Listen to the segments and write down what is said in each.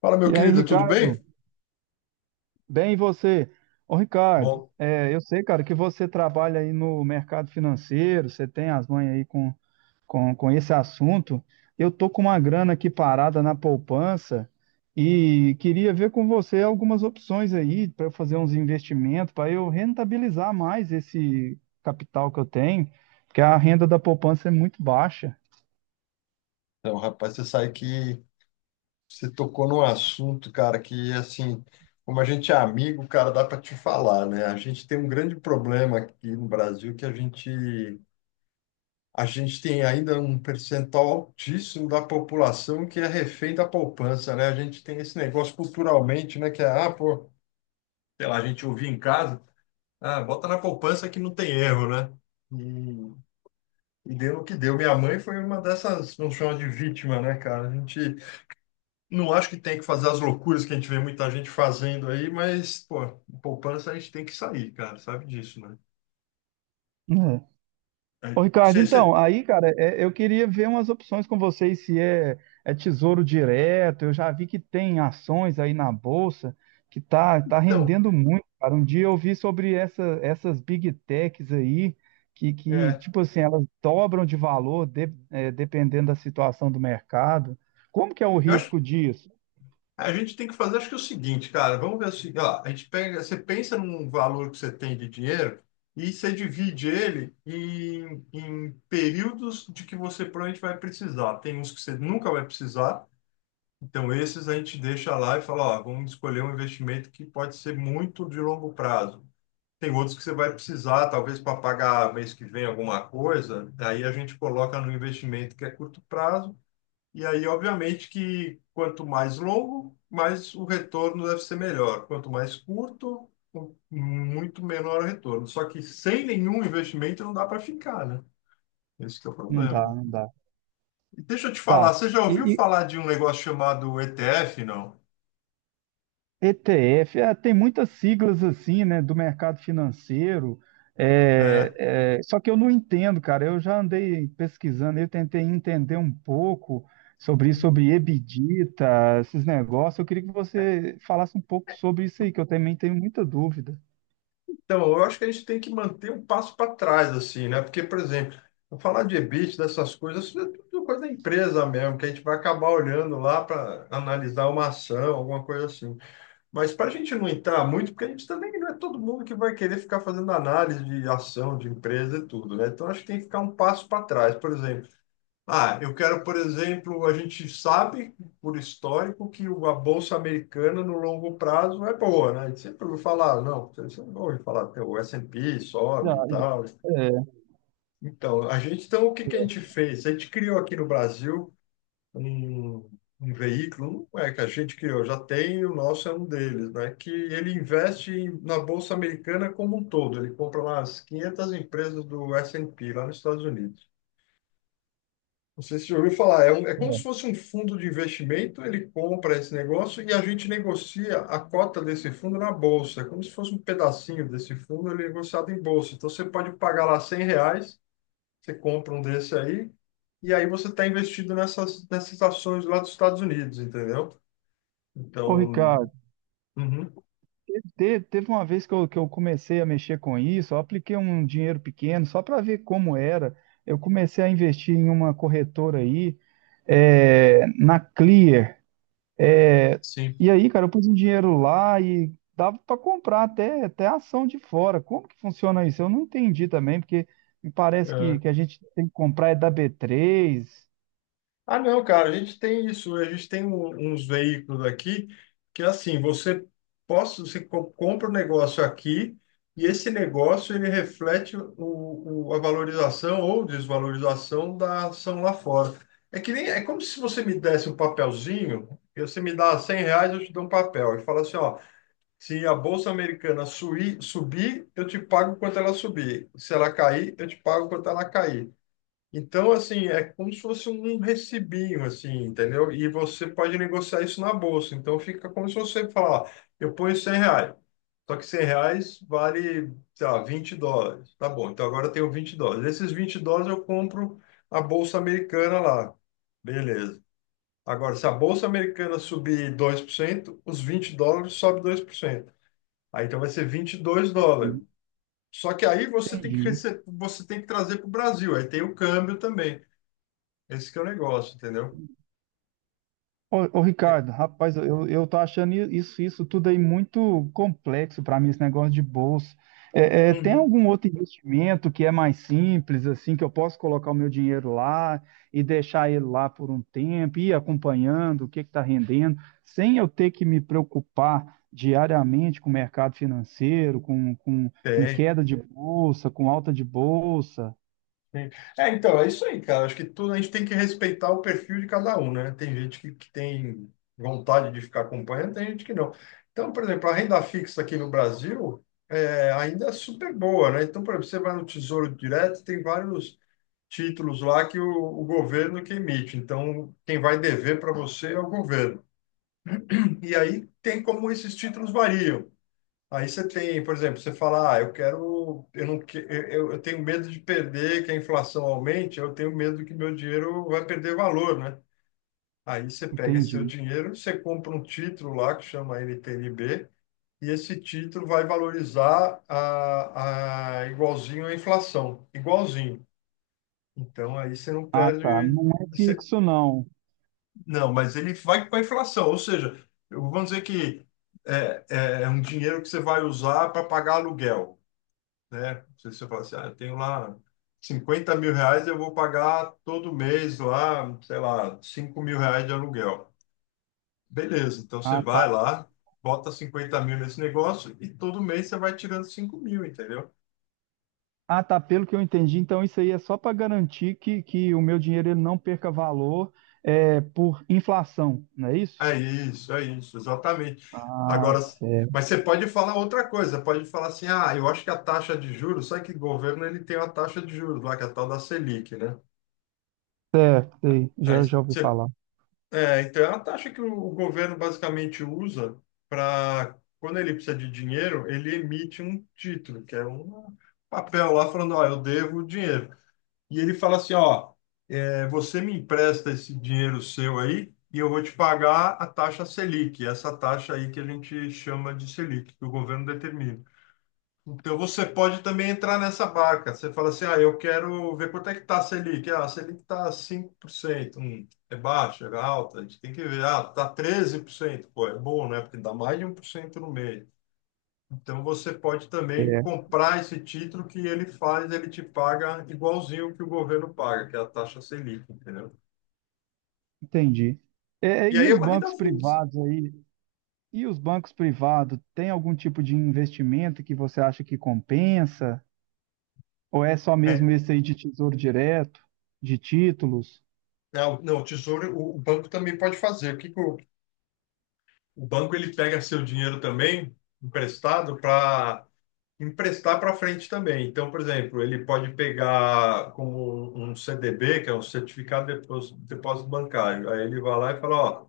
Fala, meu E aí, querido, tudo Ricardo? bem? Bem, e você? Ô, Ricardo, Bom, é, eu sei, cara, que você trabalha aí no mercado financeiro, você tem as mães aí com esse assunto. Eu tô com uma grana aqui parada na poupança e queria ver com você algumas opções aí para eu fazer uns investimentos, para eu rentabilizar mais esse capital que eu tenho, porque a renda da poupança é muito baixa. então, rapaz, você sabe que Você tocou num assunto, cara, que, assim, como a gente é amigo, cara, dá para te falar, né? A gente tem um grande problema aqui no Brasil que a gente tem ainda um percentual altíssimo da população que é refém da poupança, né? A gente tem esse negócio culturalmente, né? Que é, pô, sei lá, a gente ouvia em casa, ah, bota na poupança que não tem erro, né? E deu no que deu. Minha mãe foi uma dessas, vamos chamar de vítima, né, cara? A gente não acho que tem que fazer as loucuras que a gente vê muita gente fazendo aí, mas, pô, poupança a gente tem que sair, cara, sabe disso, né? Ô, Aí, Ricardo, então, aí, cara, eu queria ver umas opções com vocês, se é tesouro direto, eu já vi que tem ações aí na bolsa, que tá então, rendendo muito, cara. Um dia eu vi sobre essas big techs aí, é, tipo assim, elas dobram de valor dependendo da situação do mercado. Como que é o eu acho que risco disso? a gente tem que fazer, acho que é o seguinte, cara, vamos ver assim ó, a gente pega, você pensa num valor que você tem de dinheiro e você divide ele em, em períodos de que você provavelmente vai precisar. Tem uns que você nunca vai precisar. Então, esses a gente deixa lá e fala, ó, vamos escolher um investimento que pode ser muito de longo prazo. Tem outros que você vai precisar, talvez para pagar mês que vem alguma coisa, aí a gente coloca no investimento que é curto prazo, e aí, obviamente, que quanto mais longo, mais o retorno deve ser melhor. Quanto mais curto, com muito menor o retorno. Só que sem nenhum investimento não dá para ficar, né? Esse que é o Não dá, problema. não dá. E deixa eu te falar, Tá. você já ouviu E, falar de um negócio chamado ETF, não? ETF, é, tem muitas siglas assim, né, do mercado financeiro, É, só que eu não entendo, cara. Eu já andei pesquisando, eu tentei entender um pouco sobre isso, Uhum. sobre EBITDA, esses negócios. Eu queria que você falasse um pouco sobre isso aí, que eu também tenho muita dúvida. Então, eu acho que a gente tem que manter um passo para trás, assim, né? Porque, por exemplo, eu falar de EBIT, dessas coisas, isso é tudo coisa da empresa mesmo, que a gente vai acabar olhando lá para analisar uma ação, alguma coisa assim. Mas para a gente não entrar muito, porque a gente também não é todo mundo que vai querer ficar fazendo análise de ação, de empresa e tudo, né? Então, acho que tem que ficar um passo para trás. Por exemplo, ah, eu quero, por exemplo, a gente sabe por histórico que a bolsa americana no longo prazo é boa, né? A gente sempre ouviu falar, não, você não ouve falar, tem o S&P Já, sobe e tal. é, Então, o que que a gente fez? A gente criou aqui no Brasil um, um veículo, não é que a gente criou, já tem, o nosso é um deles, né? Que ele investe na bolsa americana como um todo, ele compra lá as 500 empresas do S&P lá nos Estados Unidos. Não sei se você já ouviu falar, é como se é. fosse um fundo de investimento, ele compra esse negócio e a gente negocia a cota desse fundo na bolsa. É como se fosse um pedacinho desse fundo, ele é negociado em bolsa. Então você pode pagar lá 100 reais, você compra um desse aí, e aí você está investido nessas ações lá dos Estados Unidos, entendeu? Ô, Então, Ricardo. uhum, Teve uma vez que eu, comecei a mexer com isso, eu apliquei um dinheiro pequeno só para ver como era. Eu comecei a investir em uma corretora aí, na Clear. é, sim. e aí, cara, eu pus um dinheiro lá e dava para comprar até ação de fora. Como que funciona isso? Eu não entendi também, porque me parece que a gente tem que comprar é da B3. Ah, não, cara, a gente tem isso, a gente tem uns veículos aqui que assim, você possa, você compra um negócio aqui e esse negócio ele reflete a valorização ou desvalorização da ação lá fora. É que nem, é como se você me desse um papelzinho, e você me dá 100 reais, eu te dou um papel e fala assim, ó, se a bolsa americana subir, eu te pago quanto ela subir. Se ela cair, eu te pago quanto ela cair. Então, assim, é como se fosse um recibinho, assim, entendeu? E você pode negociar isso na bolsa. Então, fica como se você falar, ó, eu ponho 100 reais. Só que 100 reais vale, sei lá, 20 dólares. Tá bom, então agora eu tenho 20 dólares. Esses 20 dólares eu compro a bolsa americana lá. Beleza. Agora, se a bolsa americana subir dois por cento, os 20 dólares sobe dois por cento. Aí, então, vai ser 22 dólares. Só que aí você tem que Entendi. Você tem que trazer para o Brasil. Aí tem o câmbio também. Esse que é o negócio, entendeu? Ô, Ricardo, rapaz, eu tô achando isso, isso tudo aí muito complexo para mim, esse negócio de bolsa. Tem Uhum. algum outro investimento que é mais simples, assim, que eu posso colocar o meu dinheiro lá e deixar ele lá por um tempo, ir acompanhando o que está rendendo, sem eu ter que me preocupar diariamente com o mercado financeiro, com Tem. queda de bolsa, com alta de bolsa? Tem. É, então, é isso aí, cara. Acho que tudo a gente tem que respeitar o perfil de cada um, né? Tem gente que tem vontade de ficar acompanhando, tem gente que não. Então, por exemplo, a renda fixa aqui no Brasil ainda é super boa, né? Então, por exemplo, você vai no Tesouro Direto, tem vários títulos lá que o governo que emite. Então, quem vai dever para você é o governo. E aí tem como esses títulos variam. Aí você tem, por exemplo, você fala, ah, eu quero, eu não, eu tenho medo de perder, que a inflação aumente, eu tenho medo que meu dinheiro vai perder valor, né? Aí você pega esse seu Entendi. dinheiro, você compra um título lá que chama NTNB, e esse título vai valorizar a igualzinho à inflação, igualzinho. Então aí você não Ah, tá. perde, Não é você, fixo, não. não, mas ele vai com a inflação, ou seja, vamos dizer que é um dinheiro que você vai usar para pagar aluguel, né? Se você fala assim, ah, eu tenho lá 50 mil reais, eu vou pagar todo mês lá, sei lá, 5 mil reais de aluguel. Beleza, então você Ah, tá. vai lá, bota 50 mil nesse negócio e todo mês você vai tirando 5 mil, entendeu? Ah, tá. Pelo que eu entendi, então isso aí é só para garantir que o meu dinheiro ele não perca valor, por inflação, não é isso? É isso, exatamente. Ah, Agora, mas certo. você pode falar outra coisa, pode falar assim, ah, eu acho que a taxa de juros, sabe que o governo ele tem uma taxa de juros lá, que é a tal da Selic, né? Sei, Aí já ouvi você falar. É, então é a taxa que o governo basicamente usa para, quando ele precisa de dinheiro, ele emite um título, que é um papel lá falando, ó, eu devo o dinheiro. E ele fala assim, ó, você me empresta esse dinheiro seu aí e eu vou te pagar a taxa Selic, essa taxa aí que a gente chama de Selic, que o governo determina. Então você pode também entrar nessa barca. Você fala assim, ah, eu quero ver quanto é que está a Selic. Ah, a Selic está 5%. É baixa, é alta. A gente tem que ver. Ah, está 13%. Pô, é bom, né? Porque dá mais de um por cento no mês. Então você pode também É, comprar esse título que ele faz, ele te paga igualzinho que o governo paga, que é a taxa Selic, entendeu? entendi. É, E e aí é os uma renda bancos fixa. privados aí? E os bancos privados, tem algum tipo de investimento que você acha que compensa? Ou é só É, mesmo esse aí de tesouro direto, de títulos? não, não, o tesouro, o banco também pode fazer. O que que o banco ele pega seu dinheiro também emprestado para emprestar para frente também. Então, por exemplo, ele pode pegar como um CDB, que é um certificado de depósito, depósito bancário. Aí ele vai lá e fala, ó,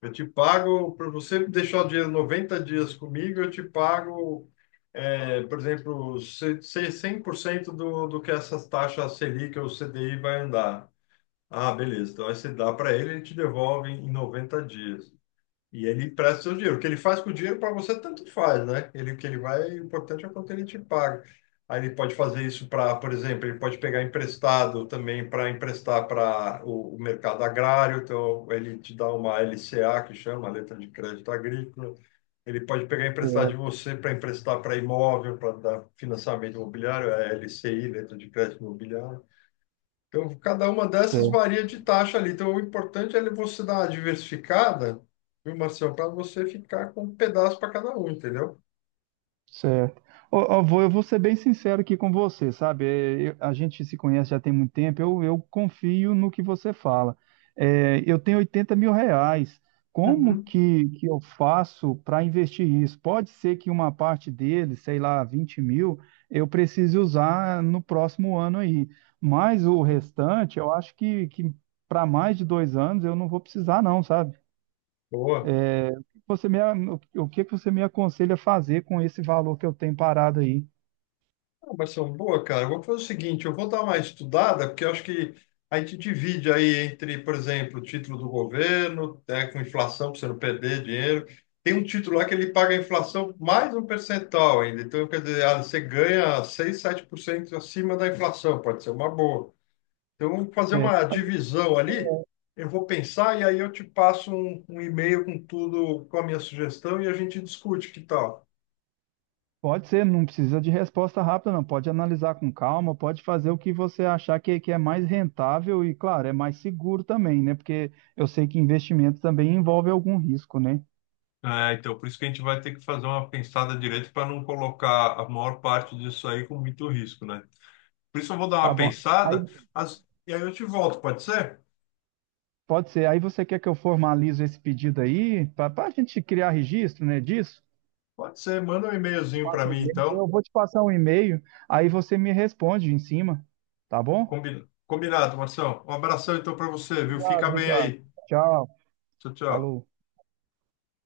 eu te pago, para você deixar o dinheiro 90 dias comigo, eu te pago, é, por exemplo, 100% do, do que essas taxas Selic ou CDI vai andar. Ah, beleza. Então, aí você dá para ele, ele te devolve em 90 dias. E ele empresta seu dinheiro. O que ele faz com o dinheiro para você, tanto faz, né? Ele, o que ele vai, o importante é o quanto ele te paga. Aí ele pode fazer isso para, por exemplo, ele pode pegar emprestado também para emprestar para o mercado agrário. Então, ele te dá uma LCA, que chama, letra de crédito agrícola. Ele pode pegar emprestado de você para emprestar para imóvel, para dar financiamento imobiliário, é LCI, letra de crédito imobiliário. Então, cada uma dessas Certo. varia de taxa ali. Então, o importante é você dar uma diversificada, viu, Marcião, para você ficar com um pedaço para cada um, entendeu? Certo. Vô, eu vou ser bem sincero aqui com você, sabe? É, a gente se conhece já tem muito tempo, eu confio no que você fala. É, eu tenho R$ 80.000. Como Uhum. que eu faço para investir isso? Pode ser que uma parte dele, sei lá, 20 mil, eu precise usar no próximo ano aí. Mas o restante, eu acho que para mais de 2 anos eu não vou precisar, não, sabe? Boa. Você me, a- o que que você me aconselha a fazer com esse valor que eu tenho parado aí? Ah, Marcião, boa, cara. Eu vou fazer o seguinte, eu vou dar uma estudada, porque eu acho que a gente divide aí entre, por exemplo, título do governo, né, com inflação, para você não perder dinheiro. Tem um título lá que ele paga a inflação mais um percentual ainda. Então, quer dizer, ah, você ganha seis, sete por cento acima da inflação, pode ser uma boa. Então, vamos fazer É, uma divisão ali. Eu vou pensar e aí eu te passo um e-mail com tudo, com a minha sugestão e a gente discute, que tal? pode ser, não precisa de resposta rápida, não. Pode analisar com calma, pode fazer o que você achar que é mais rentável e, claro, é mais seguro também, né? Porque eu sei que investimento também envolve algum risco, né? É, então, por isso que a gente vai ter que fazer uma pensada direito para não colocar a maior parte disso aí com muito risco, né? Por isso eu vou dar Tá uma bom. Aí pensada, e aí eu te volto, pode ser? pode ser. Aí você quer que eu formalizo esse pedido aí, para a gente criar registro, né, disso? Pode ser, manda um Te e-mailzinho para passo um mim, e-mail, então. Eu vou te passar um e-mail, aí você me responde em cima, tá bom? Combinado, Marção. Um abração, então, para você, viu? Fica Obrigado, bem Ricardo. aí. Tchau. Tchau, tchau. Falou.